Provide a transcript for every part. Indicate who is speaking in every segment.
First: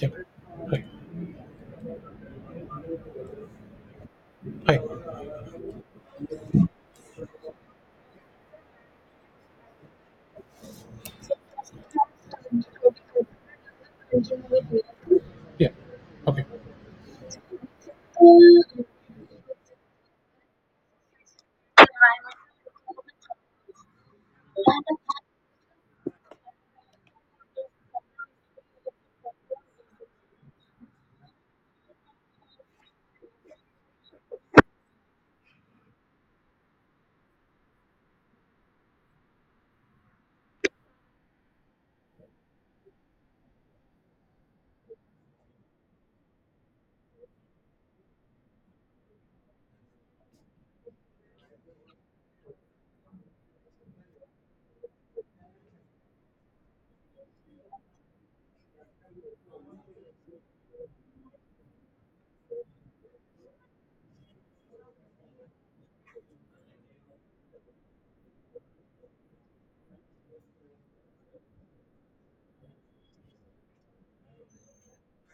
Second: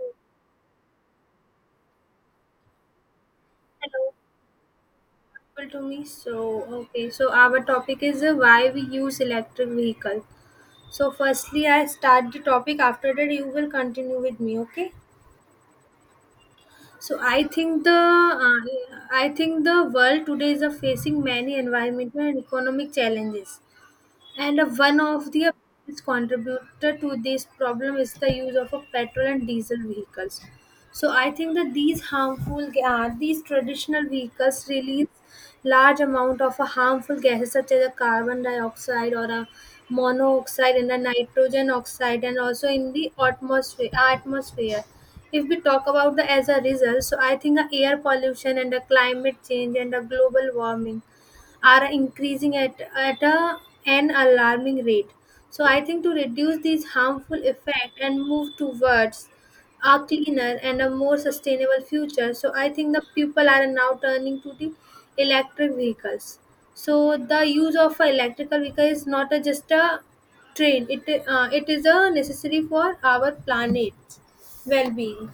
Speaker 1: Yeah. Hi.
Speaker 2: Hello,
Speaker 1: Hi.
Speaker 2: people to me. So our topic is why we use electric vehicle. So firstly, I start the topic. After that, you will continue with me. Okay.
Speaker 1: Yeah. Okay.
Speaker 2: So I think the world today is facing many environmental and economic challenges. And One of the biggest contributor to this problem is the use of a petrol and diesel vehicles. So I think that these traditional vehicles release large amount of a harmful gases such as a carbon dioxide or a monoxide and a nitrogen oxide and also in the atmosphere. If we talk about the as a result, so I think the air pollution and the climate change and the global warming are increasing at an alarming rate. So I think to reduce these harmful effects and move towards a cleaner and a more sustainable future. So I think the people are now turning to the electric vehicles. So the use of a electrical vehicle is not a, just a train. It it is a necessary for our planet well-being.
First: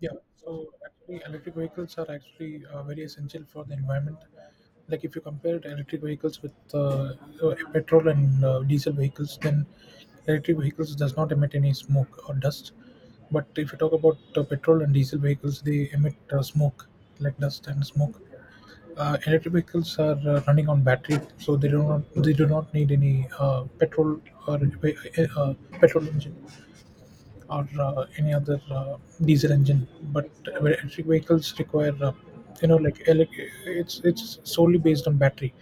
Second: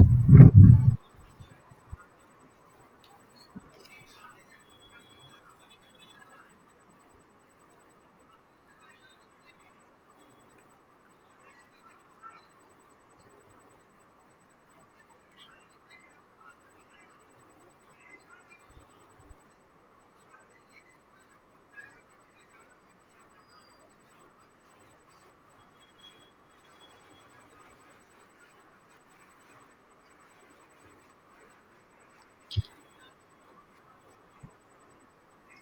Speaker 1: Yeah. So actually, electric vehicles are actually very essential for the environment. Like if you compare the electric vehicles with petrol and diesel vehicles, then electric vehicles does not emit any smoke or dust. But if you talk about petrol and diesel vehicles, they emit smoke, like dust and smoke. Electric vehicles are running on battery, so they do not need any petrol or petrol engine. Or any other diesel engine. But electric vehicles require it's solely based on battery.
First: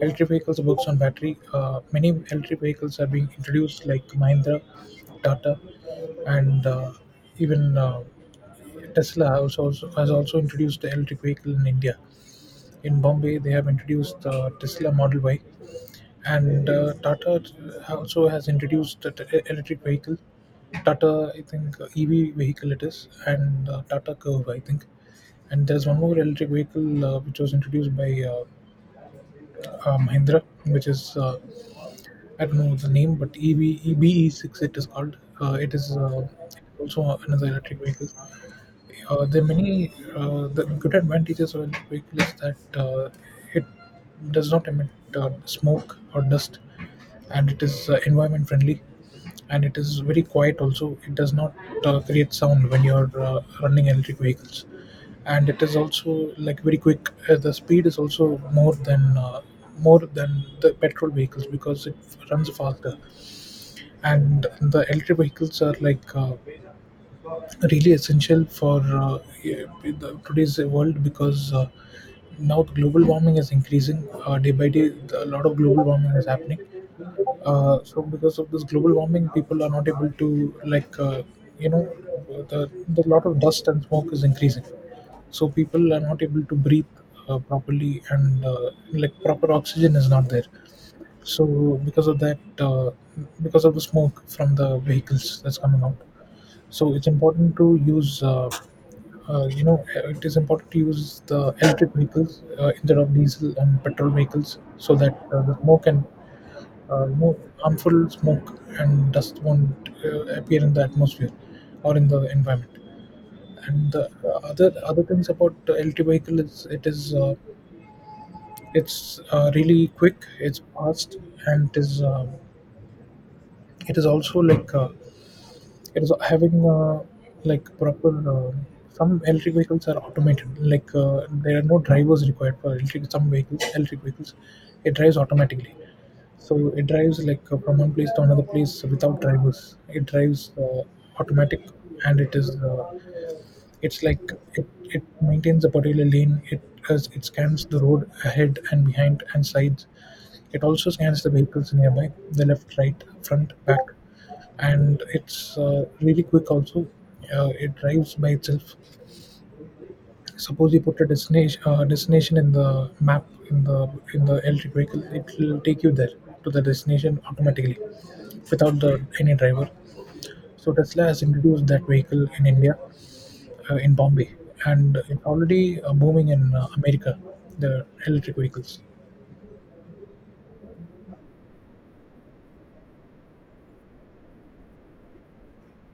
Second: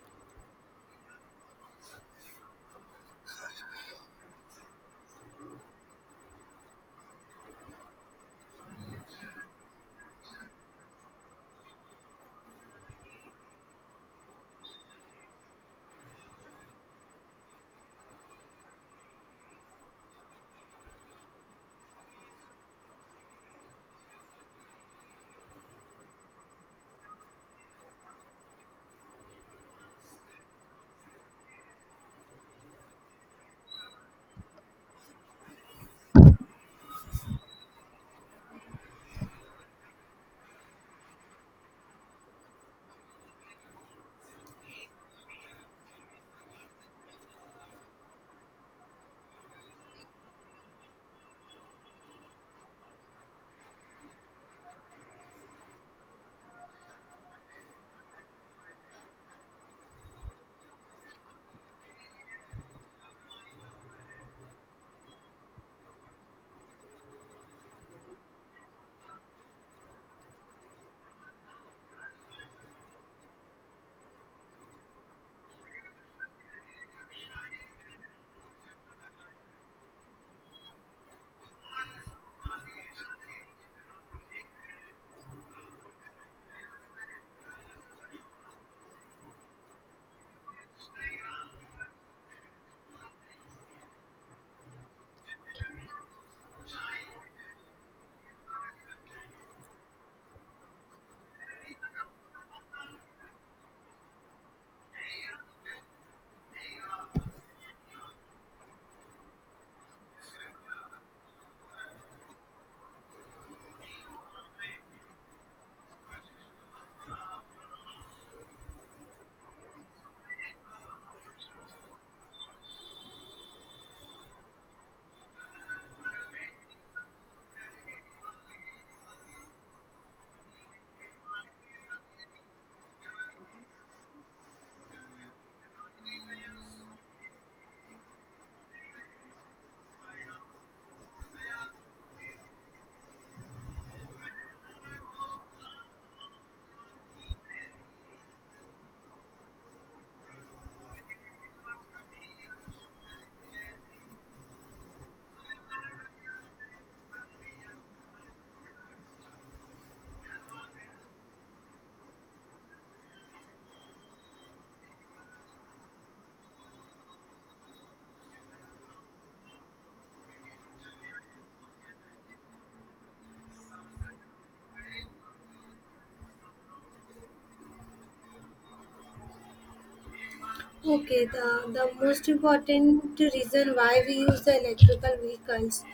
Speaker 1: Electric vehicles works on battery. Many electric vehicles are being introduced, like Mahindra, Tata, and even Tesla also has also introduced the electric vehicle in India. In Bombay, they have introduced the Tesla Model Y. And Tata also has introduced the electric vehicle. Tata, I think, EV vehicle it is, and Tata Curve, I think. And there's one more electric vehicle which was introduced by Mahindra, which is, I don't know the name, but EV EBE6 it is called. It is also another electric vehicle. The good advantages of electric vehicle is that it does not emit smoke or dust, and it is environment friendly, and it is very quiet. Also, it does not create sound when you're running electric vehicles, and it is also like very quick. The speed is also more than the petrol vehicles because it runs faster, and the electric vehicles are like. Really essential for yeah, today's world, because now global warming is increasing day by day. A lot of global warming is happening. So because of this global warming, people are not able to, like, you know the the lot of dust and smoke is increasing. So people are not able to breathe properly, and like proper oxygen is not there. So because of that, because of the smoke from the vehicles that's coming out, so it's important to use you know it is important to use the electric vehicles instead of diesel and petrol vehicles, so that the smoke and harmful smoke and dust won't appear in the atmosphere or in the environment. And the other things about the electric vehicle is it is it's really quick, it's fast, and it is also like, it is having, like, proper. Some electric vehicles are automated, like there are no drivers required for electric, some vehicles, electric vehicles, it drives automatically. So it drives, like, from one place to another place without drivers, it drives automatic. And it's like it maintains a particular lane. It, as it scans the road ahead and behind and sides. It also scans the vehicles nearby, the left, right, front, back, and it's really quick. Also, it drives by itself. Suppose you put a destination, in the map, in the electric vehicle, it will take you there to the destination automatically without the any driver. So Tesla has introduced that vehicle in India, in Bombay, and it's already booming in America. The electric vehicles.
Speaker 2: Okay, the most important reason why we use the electrical vehicles,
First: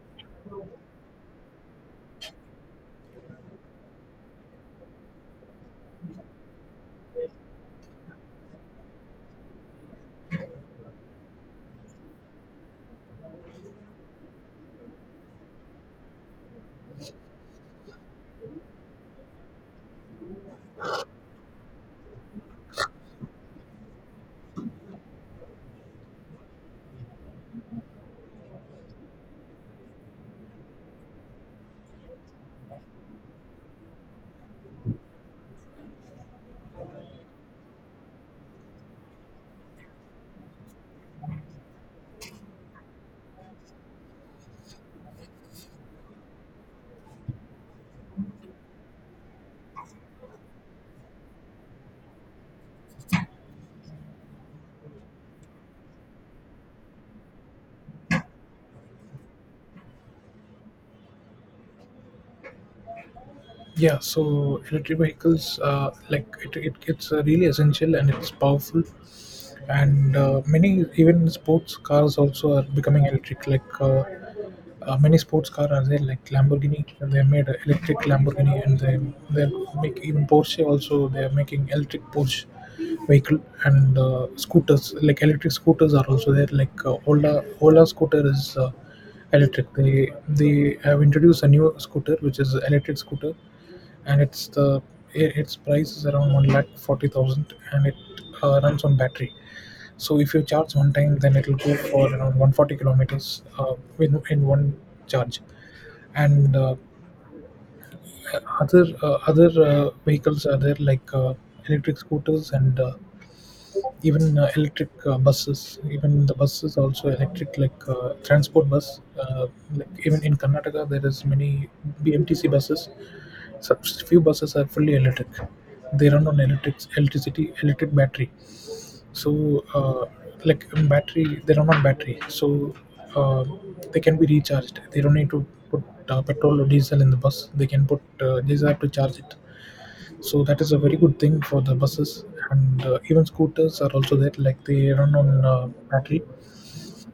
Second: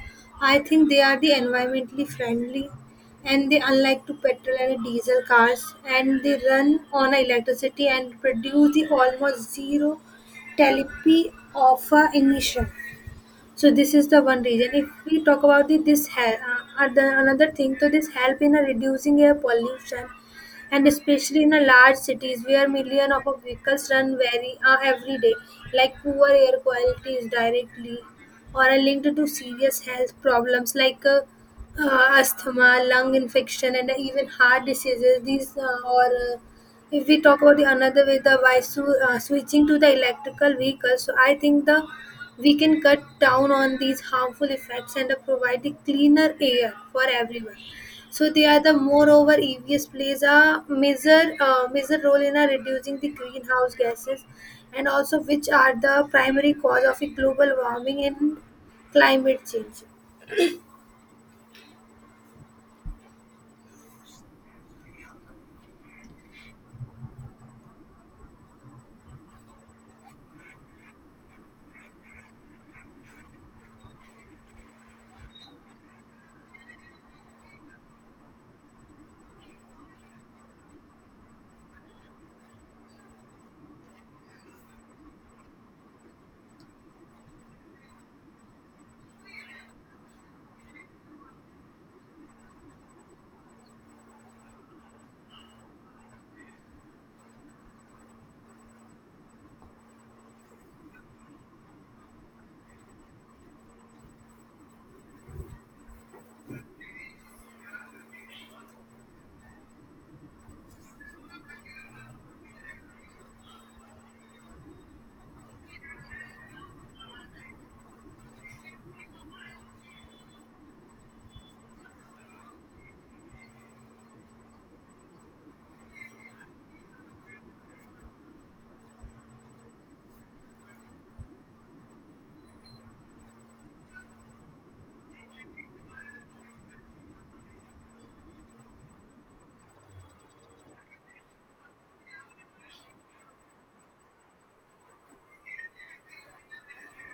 Speaker 2: I think they are the environmentally friendly and they unlike to petrol and diesel cars, and they run on electricity and produce the almost zero telepy of a emission. So this is the one reason. If we talk about the, this hel- other, another thing, so this help in reducing air pollution, and especially in a large cities where million of our vehicles run very every day. Like poor air quality is directly or are linked to serious health problems like asthma, lung infection, and even heart diseases. These or uh, if we talk about the another way, switching to the electrical vehicles, so I think the we can cut down on these harmful effects and provide the cleaner air for everyone. So they are the moreover EVs plays a major role in reducing the greenhouse gases, and also which are the primary cause of the global warming and climate change.
Speaker 1: Yeah, so electric vehicles, like it's really essential and it's powerful. And many, even sports cars also, are becoming electric, like many sports cars are there, like Lamborghini. They made a electric Lamborghini, and they make, even Porsche also, they are making electric Porsche vehicle. And scooters, like electric scooters, are also there, like Ola scooter is electric. They have introduced a new scooter which is electric scooter. And it's its price is around 1,40,000, and it runs on battery. So if you charge one time, then it will go for around 140 kilometers in one charge. And other vehicles are there, like electric scooters, and even electric buses. Even the buses also electric, like transport bus. Like, even in Karnataka, there is many BMTC buses. Such few buses are fully electric. They run on electricity, electric battery, so like battery they run on battery. So uh, they can be recharged, they don't need to put petrol or diesel in the bus, they can put they just have to charge it. So that is a very good thing for the buses. And even scooters are also there, like they run on battery.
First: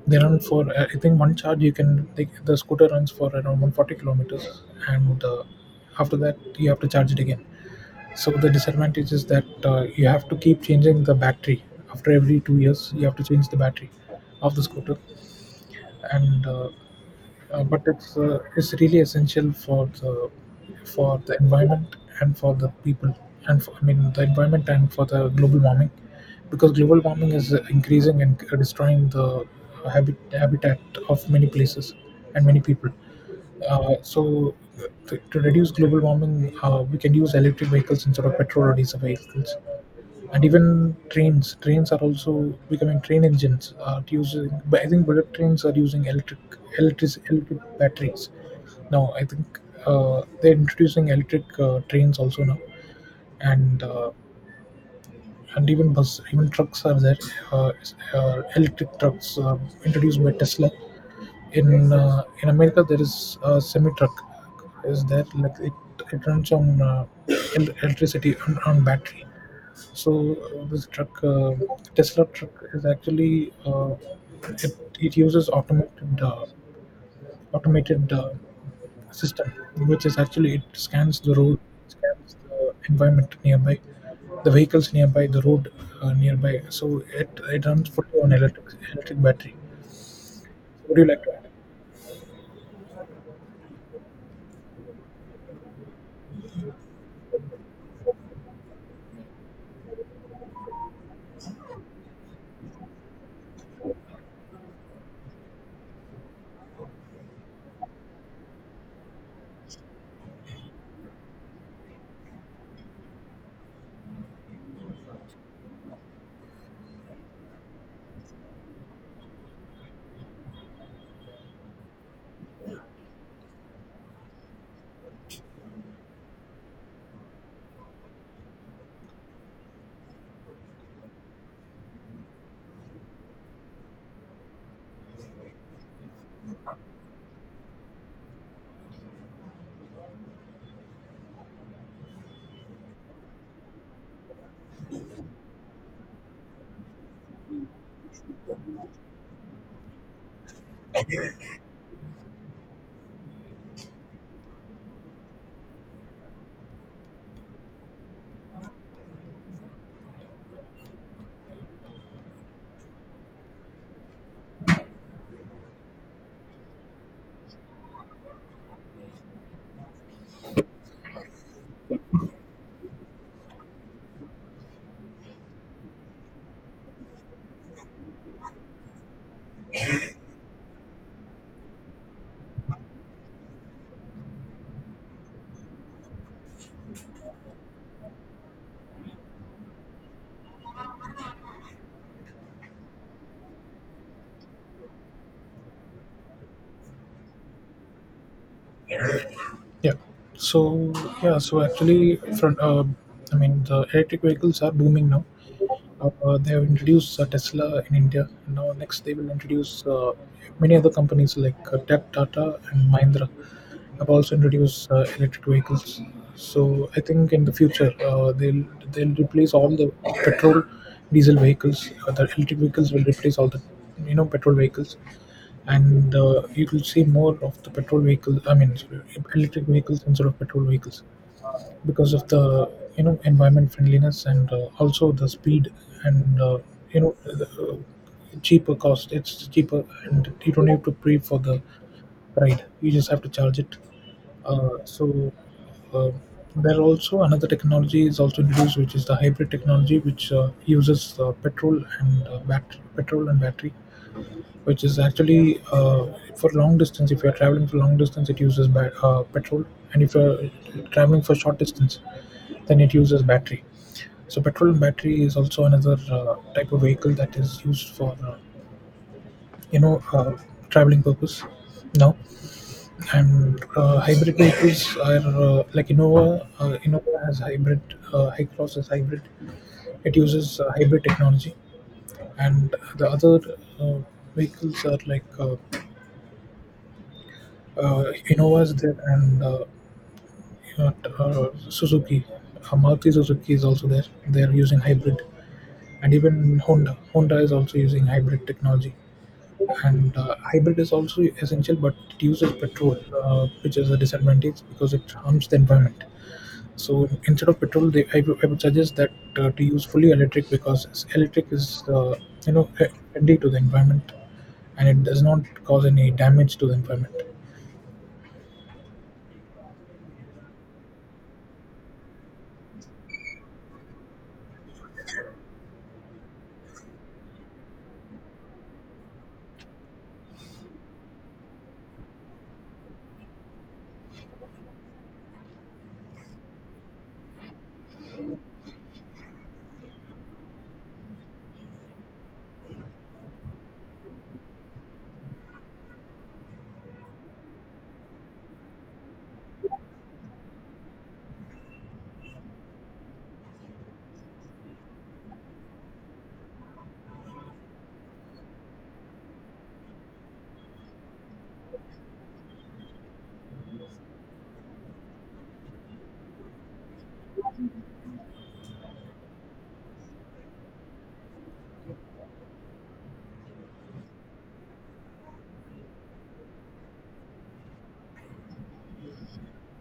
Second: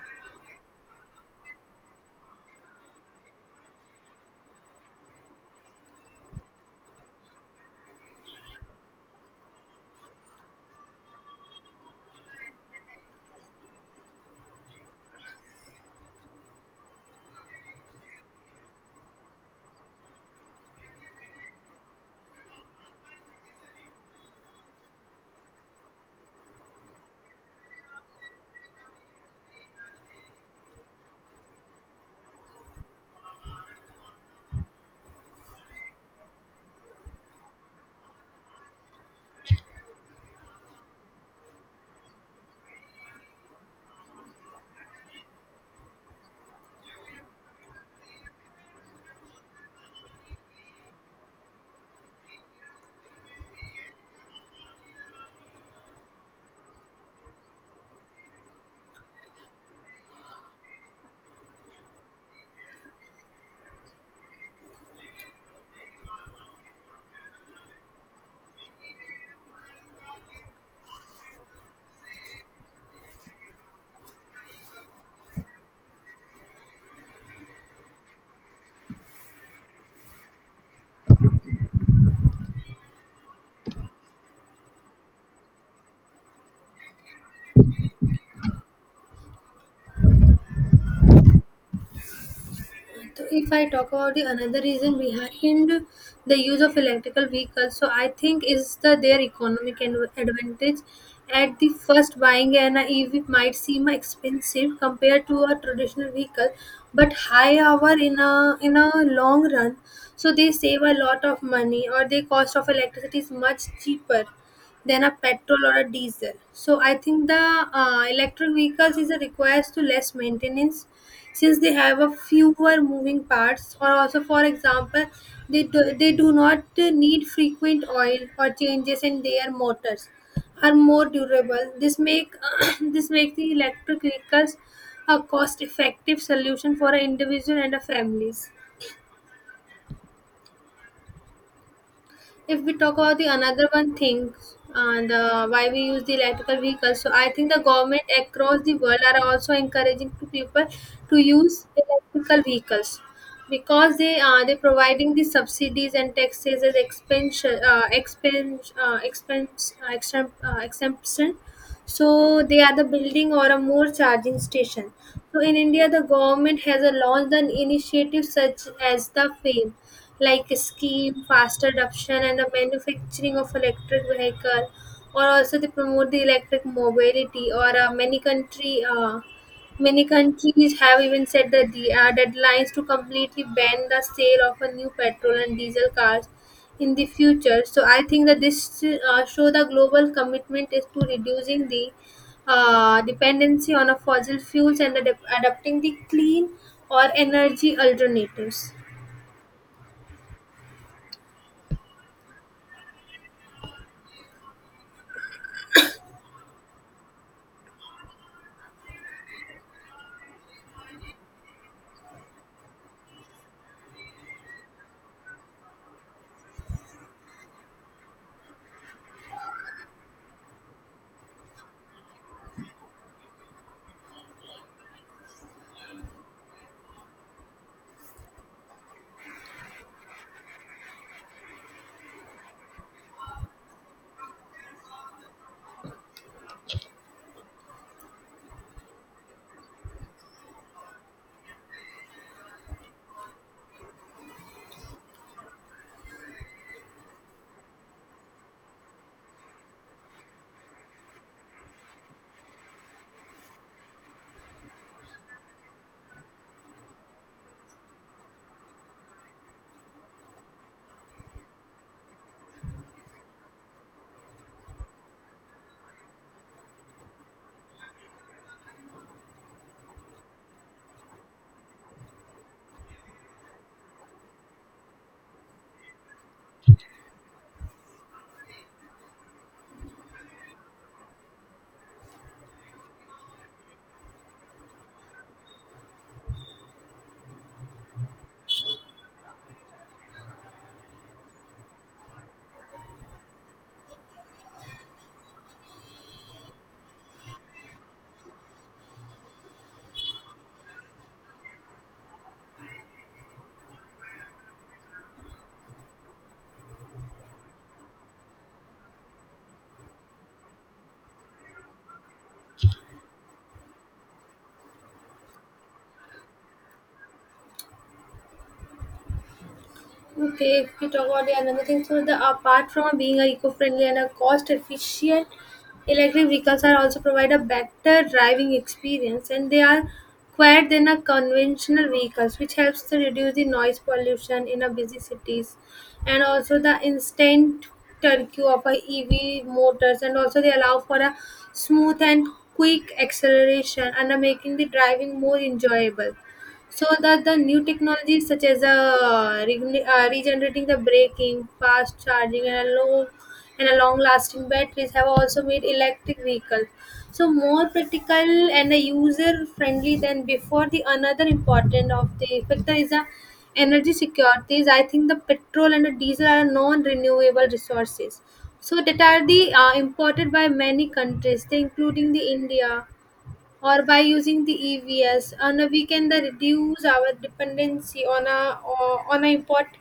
Speaker 1: They run for I think one charge you can, the scooter runs for around 140 kilometers. And after that you have to charge it again. So the disadvantage is that you have to keep changing the battery after every 2 years. You have to change the battery of the scooter. And uh, uh, but it's really essential for the environment, and for the people, and for, I mean, the environment, and for the global warming, because global warming is increasing and destroying the habitat of many places and many people. So to reduce global warming, we can use electric vehicles instead of petrol or diesel vehicles. And even trains are also becoming, train engines are using, but I think bullet trains are using electric electric batteries now, I think. They're introducing electric trains also now. And uh, and even bus, even trucks are there, uh, electric trucks introduced by Tesla in America. There is a semi truck is there, like it runs on electricity, on battery. So this truck, Tesla truck, is actually it uses automated automated uh, system, which is actually it scans the road, scans the environment nearby, the vehicles nearby, the road nearby. So it runs fully on electric battery. Would you like to add?
Speaker 2: So if I talk about the another reason behind the use of electrical vehicles, so I think is the their economic advantage. At the first, buying an EV might seem expensive compared to a traditional vehicle, but high hour in a long run, so they save a lot of money, or the cost of electricity is much cheaper than a petrol or a diesel. So I think the electric vehicles is a requires to less maintenance since they have a fewer moving parts, or also for example, they do not need frequent oil or changes in their motors are more durable. This make this make the electric vehicles a cost effective solution for an individual and a families. If we talk about the another one thing, and why we use the electrical vehicles, so I think the government across the world are also encouraging to people to use electrical vehicles, because they are they providing the subsidies and taxes as expense exemption. So they are the building or a more charging station. So in India, the government has a launched an initiative such as the FAME, like a scheme, fast adoption and the manufacturing of electric vehicle, or also they promote the electric mobility, or many countries have even set the deadlines to completely ban the sale of a new petrol and diesel cars in the future. So I think that this show the global commitment is to reducing the dependency on a fossil fuels and adapting the clean or energy alternatives.
Speaker 1: Yeah. So yeah. So actually, front. I mean, the electric vehicles are booming now. They have introduced Tesla in India. Now next, they will introduce many other companies, like Tech Tata and Mahindra, have also introduced electric vehicles. So I think in the future, they'll replace all the petrol, diesel vehicles. The electric vehicles will replace all the petrol vehicles. And you will see more of the petrol vehicles, I mean, sorry, electric vehicles instead of petrol vehicles, because of the environment friendliness, and also the speed, and the, cheaper cost. It's cheaper and you don't have to pay for the ride, you just have to charge it. uh, so uh, there also another technology is also introduced, which is the hybrid technology, which uses petrol and petrol and battery, which is actually for long distance. If you're traveling for long distance, it uses petrol, and if you're traveling for short distance, then it uses battery. So petrol and battery is also another type of vehicle that is used for you know uh, traveling purpose now. And hybrid vehicles are like Innova. Innova has hybrid. Hycross is hybrid. It uses hybrid technology, and the other uh, vehicles are like. Innova's there, and uh, Suzuki, Maruti Suzuki is also there. They are using hybrid, and even Honda. Honda is also using hybrid technology. And hybrid is also essential, but it uses petrol, which is a disadvantage because it harms the environment. So instead of petrol, they, I would suggest that to use fully electric, because electric is friendly to the environment, and it does not cause any damage to the environment.
Speaker 2: Okay, if we talk about the another thing, so the apart from being a eco-friendly and a cost-efficient, electric vehicles are also provide a better driving experience, and they are quieter than a conventional vehicles, which helps to reduce the noise pollution in a busy cities, and also the instant turkey of a EV motors, and also they allow for a smooth and quick acceleration, and are making the driving more enjoyable. So that the new technologies such as regenerating the braking, fast charging, and a low and a long lasting batteries have also made electric vehicles so more practical and user friendly than before. The another important of the factor is the energy securities. I think the petrol and the diesel are non-renewable resources, so that are the imported by many countries, they including the India, or by using the EVs, and we can that reduce our dependency on on a import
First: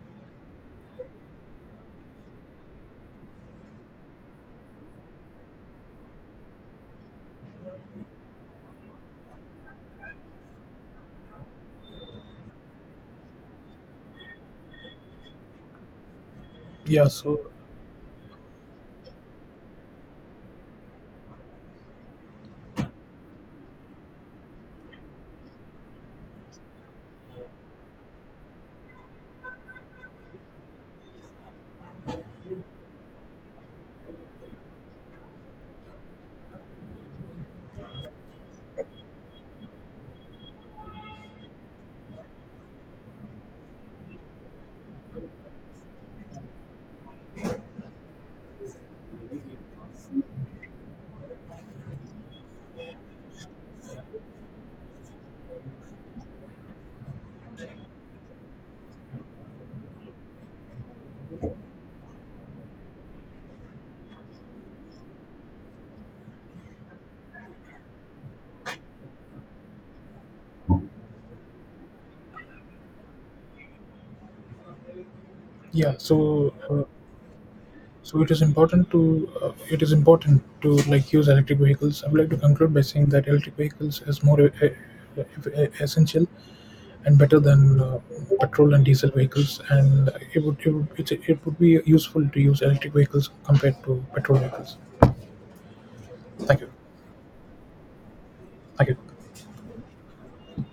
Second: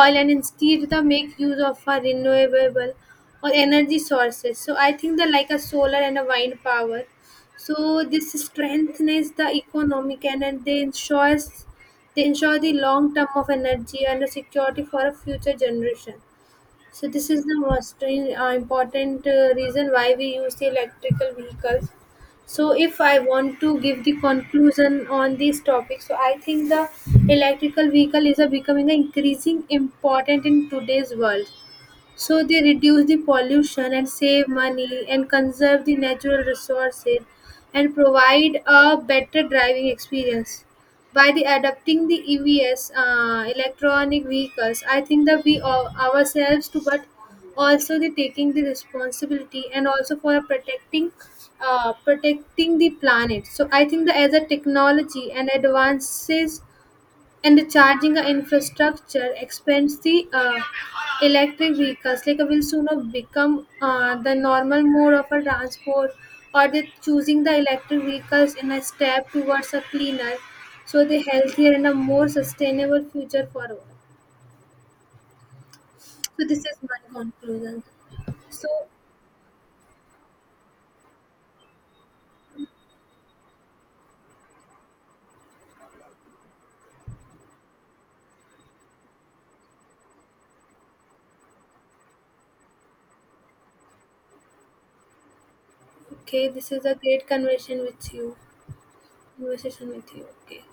Speaker 2: oil, and instead the make use of a renewable or energy sources. So I think the like a solar and a wind power. So this strengthens the economic, and they ensure the long term of energy and the security for a future generation. So
Speaker 1: Yeah.
Speaker 2: this is the most important reason why we use the electrical vehicles. So if I want to give the conclusion on this topic, so I think the electrical vehicle is a becoming an increasing important in today's world, so they reduce the pollution and save money and conserve the natural resources and provide a better driving experience. By the adopting the EVs, electronic vehicles, I think that we all, ourselves too, but also the taking the responsibility and also for protecting, protecting the planet. So I think that as a technology and advances and the charging infrastructure expands, the electric vehicles like will sooner become the normal mode of a transport, or they choosing the electric vehicles in a step towards a cleaner, so the healthier and a more sustainable future for all.
Speaker 1: Yeah
Speaker 2: So
Speaker 1: so
Speaker 2: this is
Speaker 1: uh,
Speaker 2: my conclusion.
Speaker 1: So it is
Speaker 2: So
Speaker 1: important to, it is important to, like, use electric vehicles. I would like to conclude by saying that electric vehicles is more essential and better than petrol and diesel vehicles, and it would be useful to use electric vehicles compared to petrol vehicles.
Speaker 2: okay,
Speaker 1: Thank you.
Speaker 2: this is a great conversation with you.
Speaker 1: Thank you.
Speaker 2: Conversation with you. Okay.